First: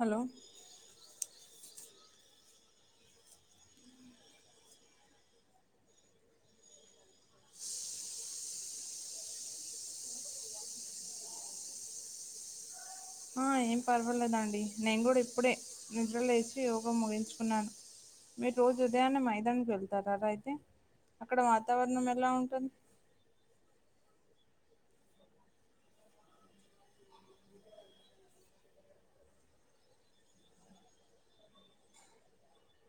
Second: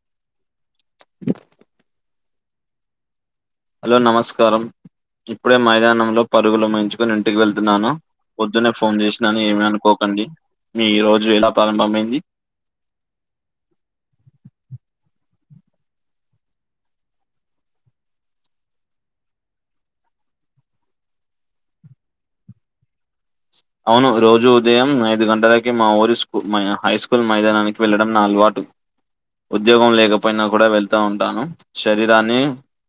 hello hello నమస్కారం ఇప్పుడే మైదానంలో పరుగులు ముగించుకుని ఇంటికి వెళ్తున్నాను పొద్దునే ఫోన్ చేసినాను ఏమి అనుకోకండి మీ ఈ రోజు ఎలా ప్రారంభమైంది ఆ ఏం పర్వాలేదండి నేను కూడా ఇప్పుడే నిద్రలే లేచి యోగ ముగించుకున్నాను మీరు రోజు ఉదయాన్నె మైదానికి వెళ్తారారా అయితే అక్కడ వాతావరణం ఎలా ఉంటుం అవును రోజు ఉదయం ఐదు గంటలకి మాఊరి స్కూ హైస్కూల్ మైదానానికి వెళ్ళడం నా అలవాటు ఉద్యోగం లేకపోయినా కూడా వెళ్తా ఉంటాను శరీరాన్ని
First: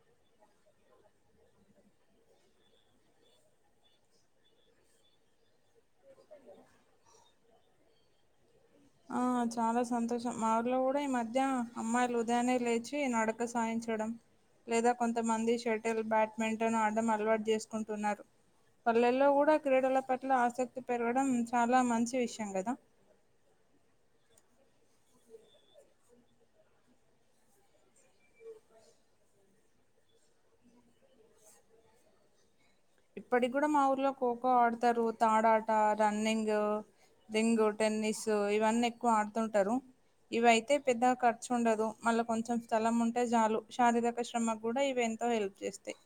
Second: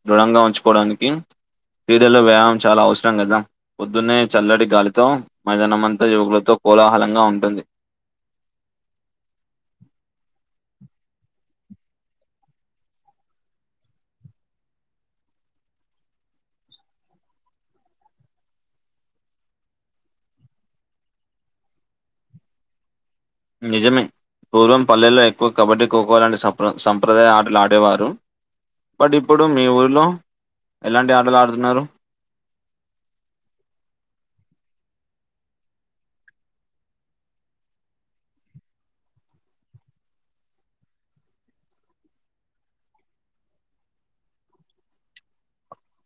దృఢంగా ఉంచుకోడానికి క్రీడల్లో వ్యాయామం చాలా అవసరం కదా పొద్దున్నే చల్లటి గాలితో మైదనమంతా యువకులతో కోలాహలంగా ఉంటుంది ఆ చాలా సంతోషం మాఊళ్లో కూడా ఈ మధ్య అమ్మాయిలు ఉదయాన్నే లేచి నడక సాయించడం లేదా కొంతమంది షటిల్ బ్యాట్మింటన్ ఆడం అలవాటు చేసుకుంటున్నారు పల్లెల్లో కూడా క్రీడల పట్ల ఆసక్తి పెరగడం చాలా మంచి విషయం కదా నిజమే పూర్వం పల్లెల్లో ఎక్కువ కబడ్డీ ఖోఖో లాంటి సప్ర సంప్రదాయ ఆటలు ఆడేవారు బట్ ఇప్పుడు మీ ఊర్లో ఎలాంటి ఆటలు ఆడుతున్నారు ఇప్పటికూడా మా ఊర్లో ఖోఖో ఆడతారు తాడాట రన్నింగ్ రింగు టెన్నిసు ఇవన్నీ ఎక్కువ ఆడుతుంటారు ఇవైతే పెద్దగా ఖర్చు ఉండదు మళ్ళ కొంచెం స్థలం ఉంటే చాలు శారీరక శ్రమ కూడా ఈవెం తో హెల్ప్ చేస్తాయ్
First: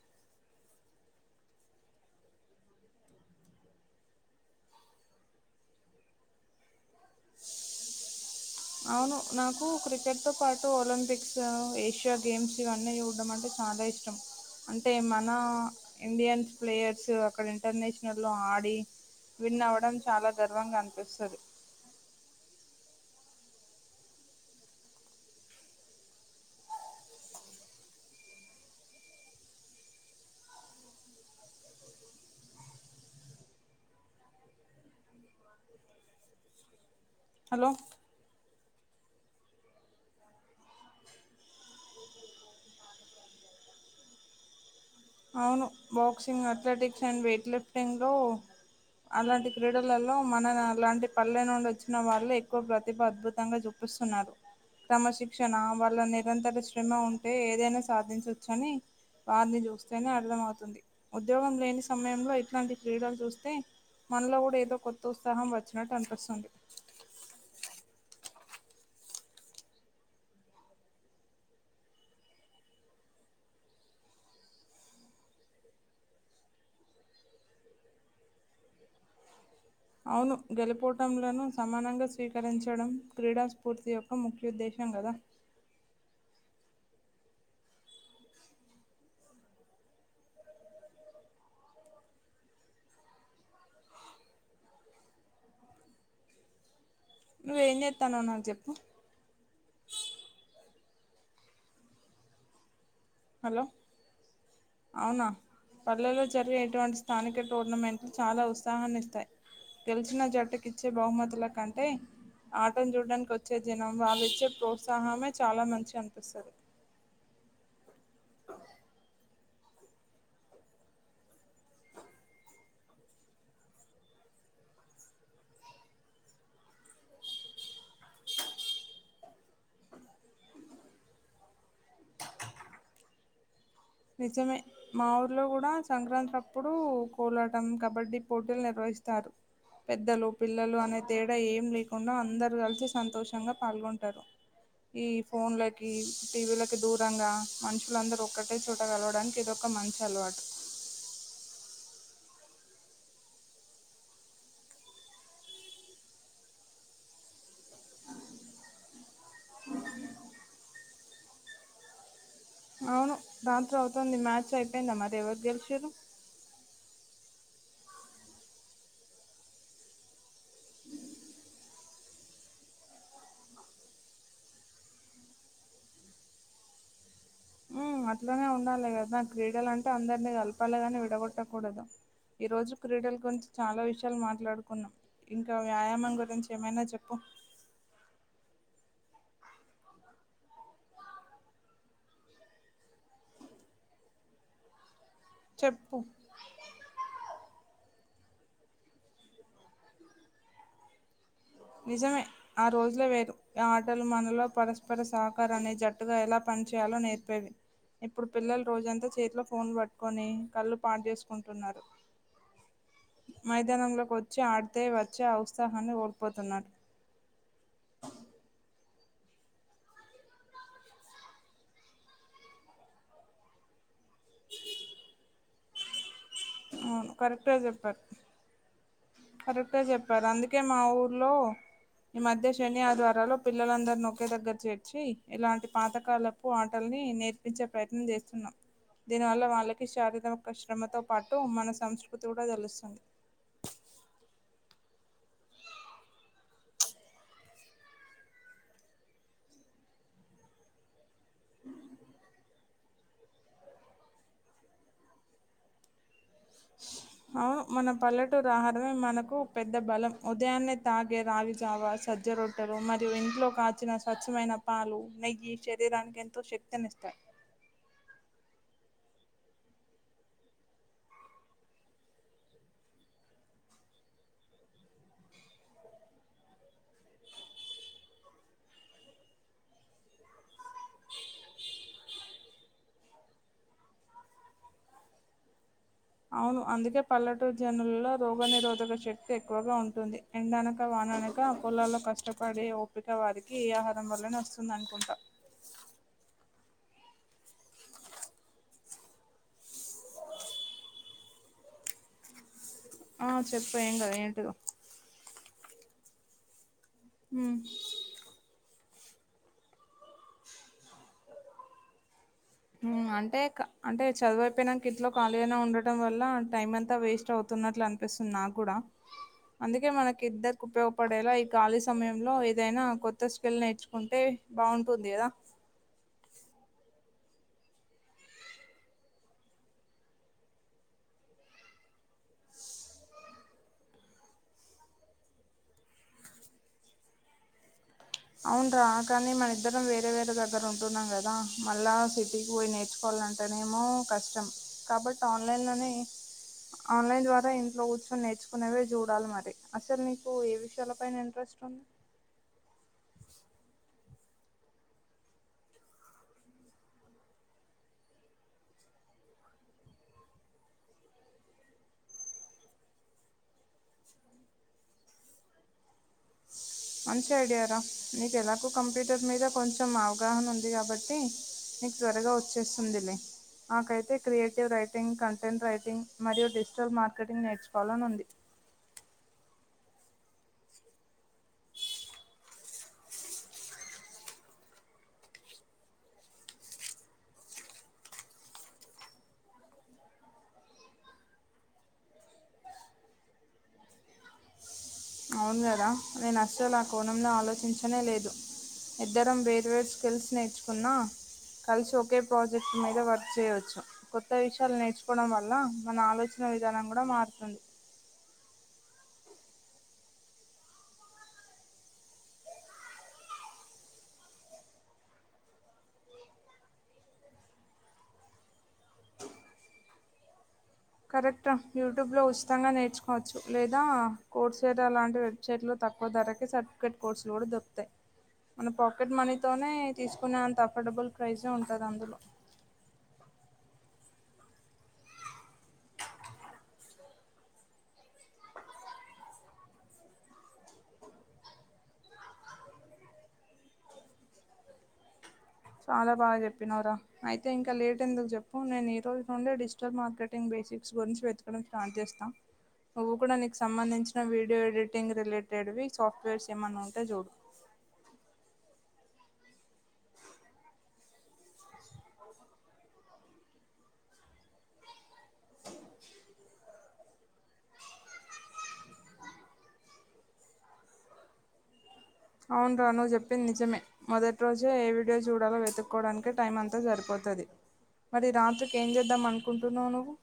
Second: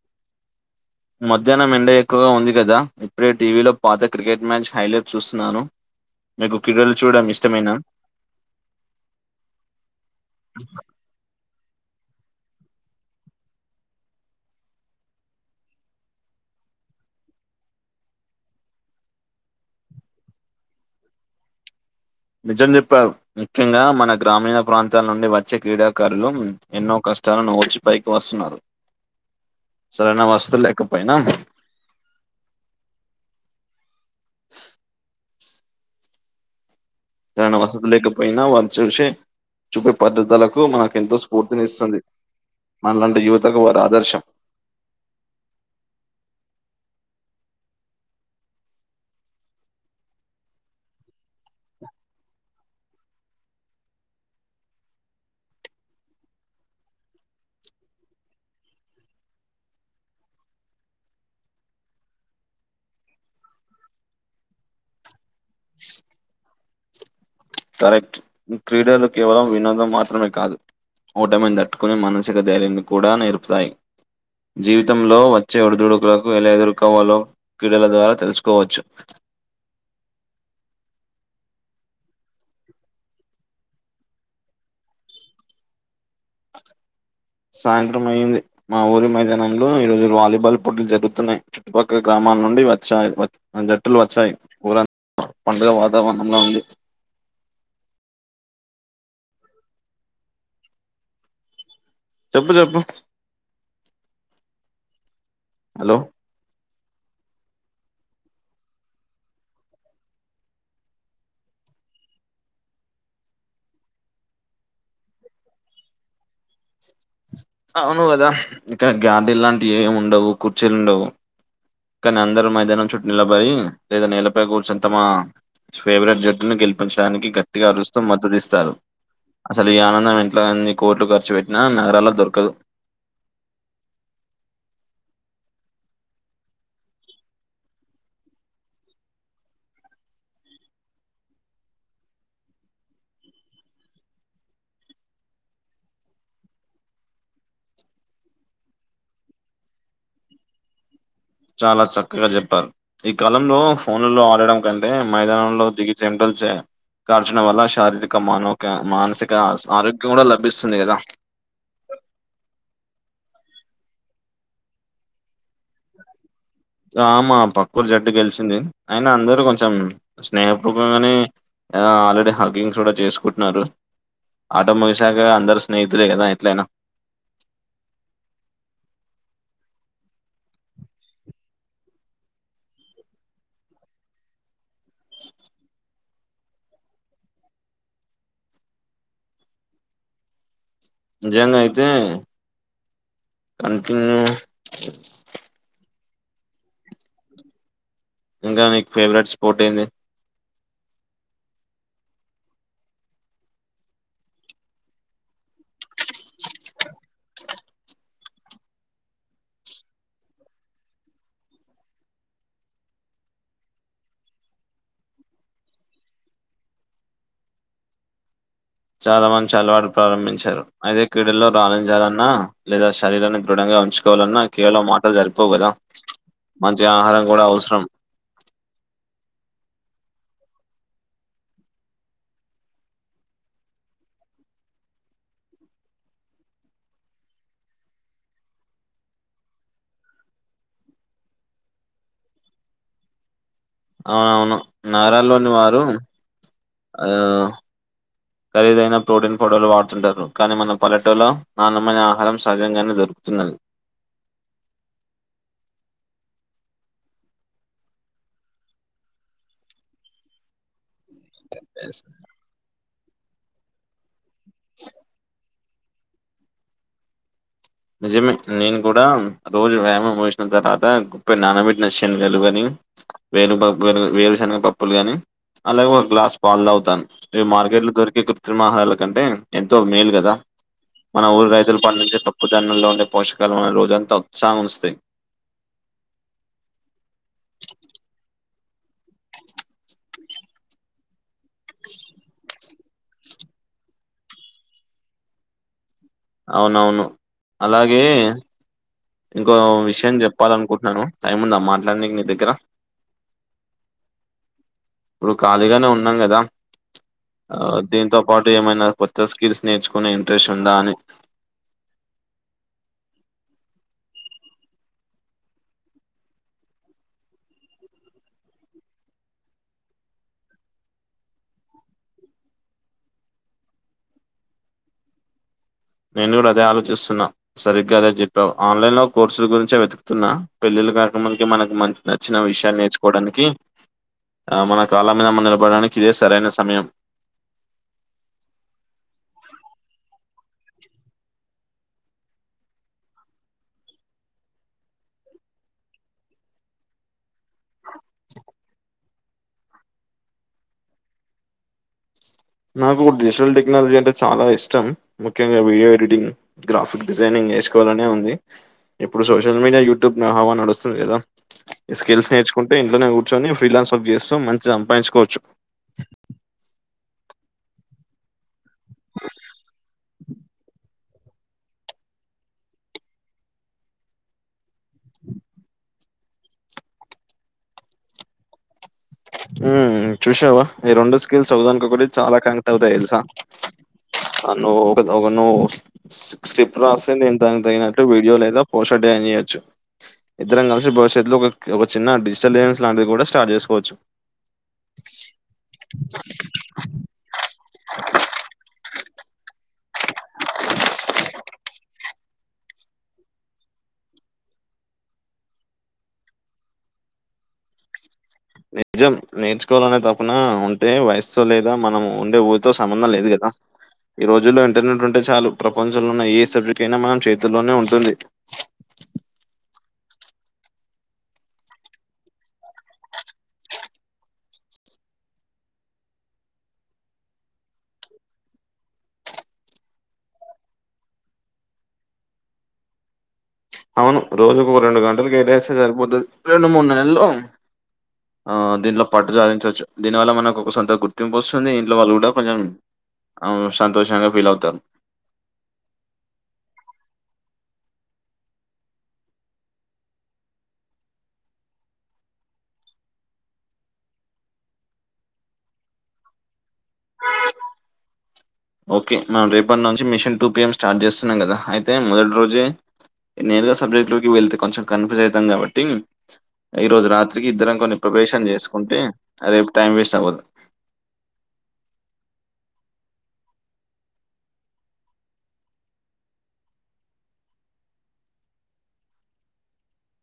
మధ్యాహ్నం ఎండ ఎక్కువగా ఉంది కదా ఇప్పుడే టీవీలో పాత క్రికెట్ మ్యాచ్ హైలైట్ చూస్తున్నాను మీకు క్రీడలు చూడం ఇష్టమైన అవును నాకు క్రికెట్‌తో పాటు ఒలింపిక్స్ ఏషియా గేమ్స్ ఇవన్నీ చూడం అంటే చాలా ఇష్టం అంటే మన ఇండియన్స్ ప్లేయర్స్ అక్కడ ఇంటర్నేషనల్లో ఆడి విన్ అవ్వడం చాలా గర్వంగా అనిపిస్తాది నిజం చెప్పవ్ ముఖ్యంగా మన గ్రామీణ ప్రాంతాల నుండి వచ్చే క్రీడాకారులు ఎన్నో కష్టాలను మోచి పైకి వస్తున్నారు సరైన వసతులు లేకపోయినా సరైన హలో వసతులు లేకపోయినా వాళ్ళ చూసి చూపే పద్ధతులకు మనకు ఎంతో స్ఫూర్తిని ఇస్తుంది మనలాంటి యువతకు వారు ఆదర్శం అవును బాక్సింగ్ అథ్లెటిక్స్ అండ్ వెయిట్ లిఫ్టింగ్లో అలాంటి క్రీడలలో మన అలాంటి పల్లె నుండి వచ్చిన వాళ్ళు ఎక్కువ ప్రతిభ అద్భుతంగా చూప్పు పిస్తున్నారు క్రమ శిక్షణ వాళ్ళ నిరంతర శ్రమ ఉంటే ఏదైనా సాధించవచ్చు అని వారిని చూస్తేనే అర్థమవుతుంది ఉద్యోగం లేని సమయంలో ఇట్లాంటి క్రీడలు చూస్తే మనలో కూడా ఏదో కొత్త ఉత్సాహం వచ్చినట్టు అనిపిస్తుంది కరెక్ట్ క్రీడలు కేవలం వినోదం మాత్రమే కాదు ఓటమిని తట్టుకునే మానసిక ధైర్యాన్ని కూడా నేర్పుతాయి జీవితంలో వచ్చే ఒడిదుడుకులకు ఎలా ఎదుర్కోవాలో క్రీడల ద్వారా తెలుసుకోవచ్చు అవును గెలుపోటములను సమానంగా స్వీకరించడం క్రీడా స్ఫూర్తి యొక్క ముఖ్యోద్దేశం కదా సాయంత్రం అయింది మా ఊరి మైదానంలో ఈరోజు వాలీబాల్ పోటీలు జరుగుతున్నాయి చుట్టుపక్కల గ్రామా నుండి వా జట్టులు వచ్చాయి ఊర పండుగ వాతావరణంలో ఉంది నువ్వేం చేస్తాన్నావు నాకు చెప్పు చెప్పు చెప్పు హలో అవునా హలో పల్లెలో జరిగే ఇటువంటి స్థానిక టోర్నమెంట్లు చాలా ఉత్సాహాన్ని ఇస్తాయి తెలిసిన జట్టుకి ఇచ్చే బహుమతుల కంటే ఆటం చూడడానికి వచ్చే జనం వాళ్ళు ఇచ్చే ప్రోత్సాహమే చాలా మంచి అనిపిస్తది అవును కదా ఇంకా గార్డీ లాంటివి ఏమి ఉండవు కుర్చీలు ఉండవు కానీ అందరూ మైదానం చుట్టు నిలబడి లేదా నీలపై కూర్చునింతమ ఫేవరెట్ జట్టును గెలిపించడానికి గట్టిగా అరుస్తూ మద్దతు ఇస్తారు అసలు ఈ ఆనందం ఇంట్ల అన్ని కోర్ట్లు ఖర్చు పెట్టినా నగరాల్లో దొరకదు నిజమే మా ఊర్లో కూడా సంక్రాంతి అప్పుడు కోలాటం కబడ్డీ పోటీలు నిర్వహించ స్తారు పెద్దలు పిల్లలు అనే తేడా ఏం లేకుండా అందరు కలిసి సంతోషంగా పాల్గొంటారు ఈ ఫోన్లకి టీవీలకి దూరంగా మనుషులందరూ ఒక్క అట్టే చూడగలవడానికి ఇదొక మంచి అలవాటు చాలా చక్కగా చెప్పారు ఈ కాలంలో ఫోన్లో ఆడడం కంటే మైదానంలో దిగి చె చే దార్చడం వల్ల శారీరక మానోక మానసిక ఆరోగ్యం కూడా లభిస్తుంది కదా ఓ అవును రాత్రి అవుతుంది మ్యాచ్ అయిపోయిందా మరి ఎవరు గెలిచారు ఆ మా పక్కరు జట్టు గెలిసింది ఆయిన అందరు కొంచెం స్నేహపూర్వకంగానే ఆ ఆల్రెడీ హాకింగ్స్ కూడా చేసుకుంటున్నారు ఆట ముగిశాక అందరు స్నేహితులే కదా ఎట్లయినా అట్లానే ఉండాలి కదా క్రీడలు అంటే అందరినీ కలపాలి గాని విడగొట్టకూడదు ఈ రోజు క్రీడల గురించి చాలా విషయాలు మాట్లాడుకు కున్నాం ఇంకా వ్యాయామం గురించి ఏమైనా చెప్పు జంన్ అయితే కంటిన్యూ చెప్పు ఇంకా నీకు ఫేవరెట్ స్పోర్ట్ ఏంది నిజమే ఆ రోజులో వేరు ఆటలు మనలో పరస్పర సహకారాన్ని జట్టుగా ఎలా ప చేయాల నేర్పేవి ఇప్పుడు పిల్లలు రోజంతా చేతిలో ఫోన్లు పట్టుకొని కళ్ళు పాడు చేసుకుంటున్నారు మైదానంలోకి వచ్చి ఆడితే వచ్చే ఉత్సాహాన్ని పొతున్నాడు చాలా మంచి అలవాటు ప్రారంభించారు అయితే క్రీడల్లో రాణింజాలన్నా లేదా శరీరాన్ని దృఢంగా ఉంచు ఎవాలన్నా కేవలం మాటలు సరిపోవు కదా మంచి అవును ఆహారం కూడా అవసరం కరెక్ట్గా చెప్పారు అందుకే మా ఊర్లో ఈ మధ్య శని ఆదివారాల్లో పిల్లలందరినీ ఒకే దగ్గర చేర్చి ఇలాంటి పాతకాలపు ఆటని నేర్పించే ప్రయత్నం చేస్తున్నాం దీనివల్ల వాళ్ళకి శారీరక శ్రమతో పాటు మన సంస్కృతి కూడా తెలుస్తుంది అవునవును నగరల్లోని వారు ఆ ఖరీదైన ప్రోటీన్ పౌడర్లు వాడుతుంటారు కానీ మన పల్లెటులో నాణ్యమైన ఆహారం సహజంగానే ఉతునల్ [unintelligible] అవును మన పల్లెటూరు ఆహారమే మనకు పెద్ద బలం ఉదయాన్నే తాగే రాగిజావ ఎస్, సజ్జ రొట్టెలు మరియు ఇంట్లో కాచిన స్వచ్చ్చమైన పాలు నెయ్యి శరీరానికి ఎంతో శక్తిని ఇస్తాయి నిజమే నేను కూడా రోజు వ్యాయామం చేసిన తర్వాత గుప్పెడు నానబెట్టిన శనగలు అని వేరు బొబ్బలు వేరుశనగ పప్పులు గాని అలాగే ఒక గ్లాస్ పాలు తాగుతాను ఇగ మార్కెట్లు దొరికే కృత్రిమ ఆహారాల కంటే ఎంతో మేలు కదా మన ఊరు రైతులు పండించే పప్పు ధాన్యం లో ఉండే పోషకాలు మనని రోజంతా ఉత్సాహం గా వుంచుతాయి అవును అందుకే పల్లటూరు జనుల్లో రోగ నిరోధ గ శక్తి ఎక్కువగా ఉంటుంది ఎండనక వాననక పొలాల్లో కష్టపడి అందుకే వారికి ఈ ఆహారం వల్లనే వస్తుంది అనుకుంటా అవునవును అలాగే ఇంకో విషయం చెప్పాల అనుకుంటున్నాను టైం ఉందా మాట్లాడడానికి నీ దగ్గర ఆ చెప్ప ఏం కాదు ఏంటిదొ ఇప్పుడు ఖాళీగానే ఉన్నాం కదా ఉమ్ ఆ దీంతో పాటు ఏమైనా కొత్త స్కిల్స్ నేర్చుకునే ఇంట్రెస్ట్ ఉందా అని ఉం అంటే అంటే చదువైపోయినాక ఇంట్లో ఖాళీ గానే ఉండటం వల్ల టైం అంతా వేస్ట్ అవుతుంది న్నట్లు అనిపిస్తుంది నాకు కూడా అందుకే మనకి ఇద్దరికి ఉపయోగపడేలా ఈ ఖాళీ సమయంలో ఏదైనా కొత్త స్కల్ నేర్చుకుంటే బావుంటుంది కదా నేను కూడా అదే ఆలోచిస్తున్నా సరిగ్గా అదే చెప్పావు ఆన్లైన్ లో కోర్సుల గురించే వెతుకుతున్న పెళ్ళి కాక మునకే మనకు మ నచ్చిన విషయాలు నేర్చుకోవడానికి ఆ మన కాళ మీద మన నిలబడడానికి ఇదే సరైన సమయం అవున రా కానీ మన ఇద్దరం వేరే వేరే ద దగ్గర ఉంటున్నాం కదా మళ్ళా సిటీకి పోయి నేర్చుకోవాలింటేనేమో కష్టం కాబట్టి ఆన్లైన్ లోనే ఆన్లైన్ ద్వారా ఇంట్లో కూర్చొని నేర్చుకునేవే చూడాలి మరి అసలు నీకు ఏ విషయాలపైైన ఇంట్రెస్ట్ ఉంది వి నాకు డిజిటల్ టెక్నాలజీ అంటే చాలా ఇష్టం ముఖ్యంగా వీడియో ఎడిటింగ్ గ్రాఫిక్ డిజైనింగ్ నేర్చుకోవాలనే ఉంది ఇప్పుడు సోషల్ మీడియా యూట్యూబ్ హావా నడుస్తుంది కదా ఈ స్కిల్స్ నేర్చుకుంటే ఇంట్లోనే కూర్చొని ఫ్రీలాన్స్ వర్క్ చేస్తూ మంచి సంపాదించుకోవచ్చు మంచి ఐడియారా నీకు ఎలాగు కంప్యూటర్ మీద కొంచెం అవగాహన ఉంది కాబట్టి నీకు త్వరగా వచ్చేస్తుందిలే నాకైతే క్రియేటివ్ రైటింగ్ కంటెంట్ రైటింగ్ మరియు డిజిటల్ మార్కెటింగ్ నేర్చుకోవాలని ఉంది ఉం చూసావ ఈ రెండు స్కిల్స్ ఒక దానుకొకటి చాలా కనెక్ట్ అవుతాయి తెలుసా నువ్వు ఒక ఒక నువ్వు స్క్రిప్ట్ రాస్తే నేను దానికి తగినట్లు వీడియో లేదా పోష చేయచ్చు ఇద్దరం కలిసి భవిష్యత్తులో ఒక చిన్న డిజిటల్ బిజినెస్స్ లాంటిది కూడా స్టార్ట్ చేసుకోవచ్చు అవును కదా నేను అసలు ఆ కోణంలో ఆలోచించనే లేదు ఇద్దరం వేర్ వేరు స్కిల్స్ నేర్చుకున్నా కలిసి ఒకే ప్రాజెక్ట్ మీద వర్క్ చేయవచ్చు కొత్త విషయాలు నేర్చుకోవడం వల్ల మన ఆలోచన విధానం కూడా మారుతుంది నిజం నేర్చుకోవాలనే తప్పున ఉంటే వయస్సుతో లేదా మనం ఉండే ఊరితో సంబంధం లేదు కదా ఆ ఈ రోజుల్లో ఇంటర్నెట్ ఉంటే చాలు ప్రపంచంలో ఉన్న ఏ సబ్జెక్ట్ అయినా మనం చేతుల్లోనే ఉంటుంది కరెక్ట్ర యూట్యూబ్లో ఉచితంగా నేర్చుకోవచ్చు లేదా కోడ్సేరా లాంటి వెబ్సైట్ లో తక్కువ ధరకే సర్టిఫికేట్ కోర్సులు కూడా దొరుకుతాయి మన పాకెట్ మనీ తోనే తీసుకునే అంత అఫోర్డబుల్ ప్రైసే ఉంటది అందులో అవును రోజుకో రెండు గంటలు కేటయిస్తె సరిపోతది రెండు మూడు నెలల్లో ఆ దీంట్లో పట్టు సాధించచ్చు దీనివల్ల మనకు ఒక సొంత గుర్తింపు వస్తుంది ఇంట్లో వాళ్ళు కూడా కొంచెం అవును సంతోషంగా ఫీల్ అవుతారు చాలా బా చెప్పినవ్ర అయితే ఇంకా లేట్ ఎందుకు చెప్పు నేను ఈ రోజు నుండే డిజిటల్ మార్కెటింగ్ట్ బె సిక్స్ గురించి వెతకడం స్టార్ట్ చేస్తా నువ్వు కూడా నీకు సంబంధించిన వీడియో ఎడిటింగ్ రిలేటెడ్వి సాఫ్ట్వేర్స్ ఏమైన్నా ఉంటే చూడు ఓకే మనం రేపటి నుంచి మిషన్ టూ పిఎం స్టార్ట్ జేస్తున్నాం కదా అయితే మొదటి రోజే నేనుగా సబ్జెక్ట్ లోకి వెళ్తే కొంచెం కన్ఫ్యూజ్ అయితాం కాబట్టి ఈ రోజు రాత్రికి ఇద్దరం కొన్ని ప్రిపరేషన్ చేసుకుంటే ఆ రేపు టైం వేస్ట్ అవ్వద్దు అవును రా నువ్వు చెప్పింది నిజమే మొదటి రోజే ఏ వీడియో చూడాలో వెతుక్కోవడానికి టైం అంతా సరిపో తది మరి ఈ రాత్రికి ఏం చేద్దాం అనుకుంటున్నావు నువ్వు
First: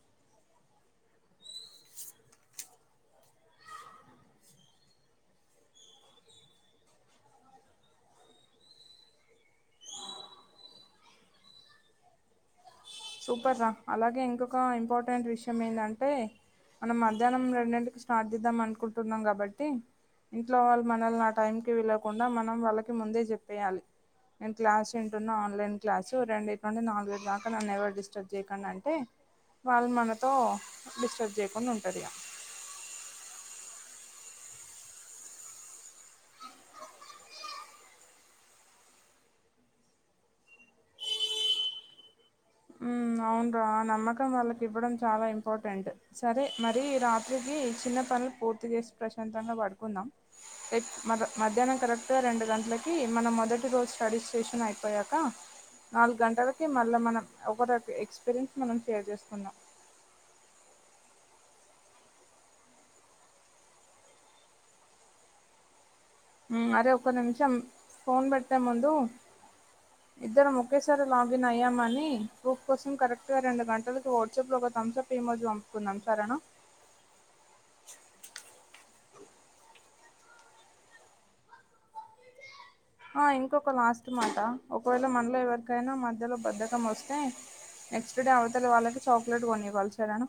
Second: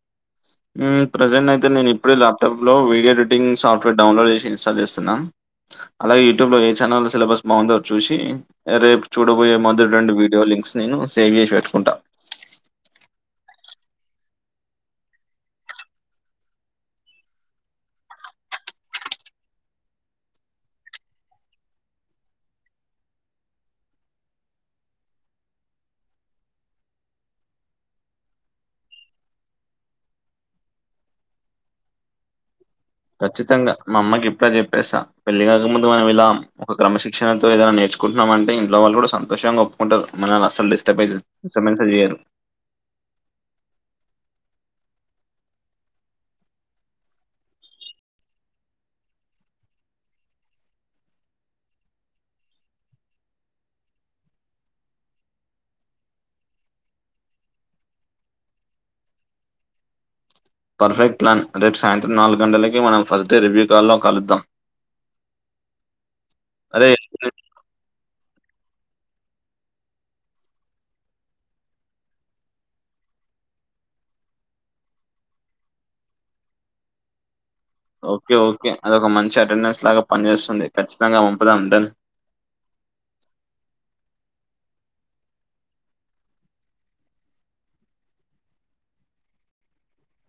మ్ ప్రజెంట్ అయితే నేను ఇప్పుడు ల్యాప్టాప్లో వీడియో ఎడిటింగ్ సాఫ్ట్వేర్ డౌన్లోడ్ చేసి ఇన్స్టాల్ చేస్తున్నా అలాగే యూట్యూబ్లో ఏ ఛానల్ సిలబస్ బాందో చూసి రేపు చూడబోయే మొదటి రెండు వీడియోలు అంక్స్ నేను సేవ్ చేసి పెట్టుకుంటా సూపర్ర అలాగే ఇంకొక ఇంపార్టెంట్ విషయం ఏందంటే మనం మధ్యాహ్నం రెండింటికి స్టార్ట్ చేద్దాం అనుకుంటున్నాం కాబట్టి ఇంట్లో వాళ్ళు మనల్ని నా టైంకి పిలవకుండా మనం వాళ్ళకి ముందే చెప్పేయాలి నేను క్లాస్ ఇంటున్నా ఆన్లైన్ క్లాసు రెండు ఇంటి నుండి నాలుగు ఐదు దాకా నన్ను ఎవరు డిస్టర్బ్ చేయకండి అంటే వాళ్ళు మనతో డిస్టర్బ్ చేయకుండా ఉంటారిగ ఖచ్చితంగా మా అమ్మకి ఇప్పుడే చెప్పేస పెళ్లి కాకముందు మనం ఇలా ఒక క్రమశిక్షణతో ఏదైనా నేర్ ర్చుకుంటున్నాం అంటే ఇంట్లో వాళ్ళు కూడా సంతోషంగా ఒప్పుకుంటారు మనల్ని అసలు డిస్టబేసస్ స్టబెన్సె చేయరు ఉమ్ అవున్రా ఆ నమ్మకం వాళ్ళకి ఇవ్వడం చాలా ఇంపార్టెంట్ సరే మరి రాత్రికి కి ఇచ్చిన్న పని పూర్తి చేసి ప్రశాంతంగా పడుకుందాం ఎ మద మధ్యాహ్నం కరెక్ట్గా రెండు గంట్లకి మనం మొదటి రోజు స్టడీ స్టేషన్ అయిపోయాక నాలుగు గంటలకి మళ్ళా మనం ఒక రెప్కి ఎక్స్పీరియన్స్ మనం షేర్ చేసుకుందాం పర్ఫెక్ట్ ప్లాన్ రేపు సాయంత్రం నాలుగు గంటలకి మనం ఫస్ట్ డే రివ్యూ కాల్లో కలుద్దాం అరే ఒక నిమిషం ఫోన్ బెట్టే ముందు ఇద్దరం ఒకేసారి లాగిన్ అయ్యామని ప్రూఫ్ కోసం కరెక్ట్గా రెండు గంటలకు వాట్సాప్లో థమ్ అప్ ఏమోజు పంపుకుందాం సరేనా ఓకే ఓకే అదొ ఒక మంచి అటెండెన్స్ లాగా పనిచేస్తుంది ఖచ్చితంగా పంపుదాం డన్ ఆ ఇంకొక లాస్ట్ మాట ఒకవేళ మనలో ఎవరికైనా మధ్యలో బద్ధకం వస్తే నెక్స్ట్ డే అవతల వాళ్ళకి చక్లేట్ కొని ఇవ్వాలి సరేన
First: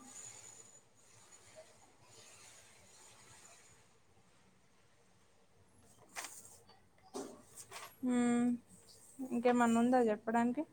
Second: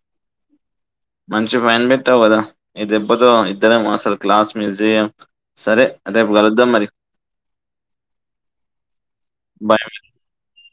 మంచి పైన్ బెట్టావు కదా ఈ దెబ్బతో ఇద్దరం అసలు క్లాస్ మ్యూజియం సరే రేపు కలుద్దాం మరి మ్ ఇంకేమన్నా ఉందా చెప్పడానికి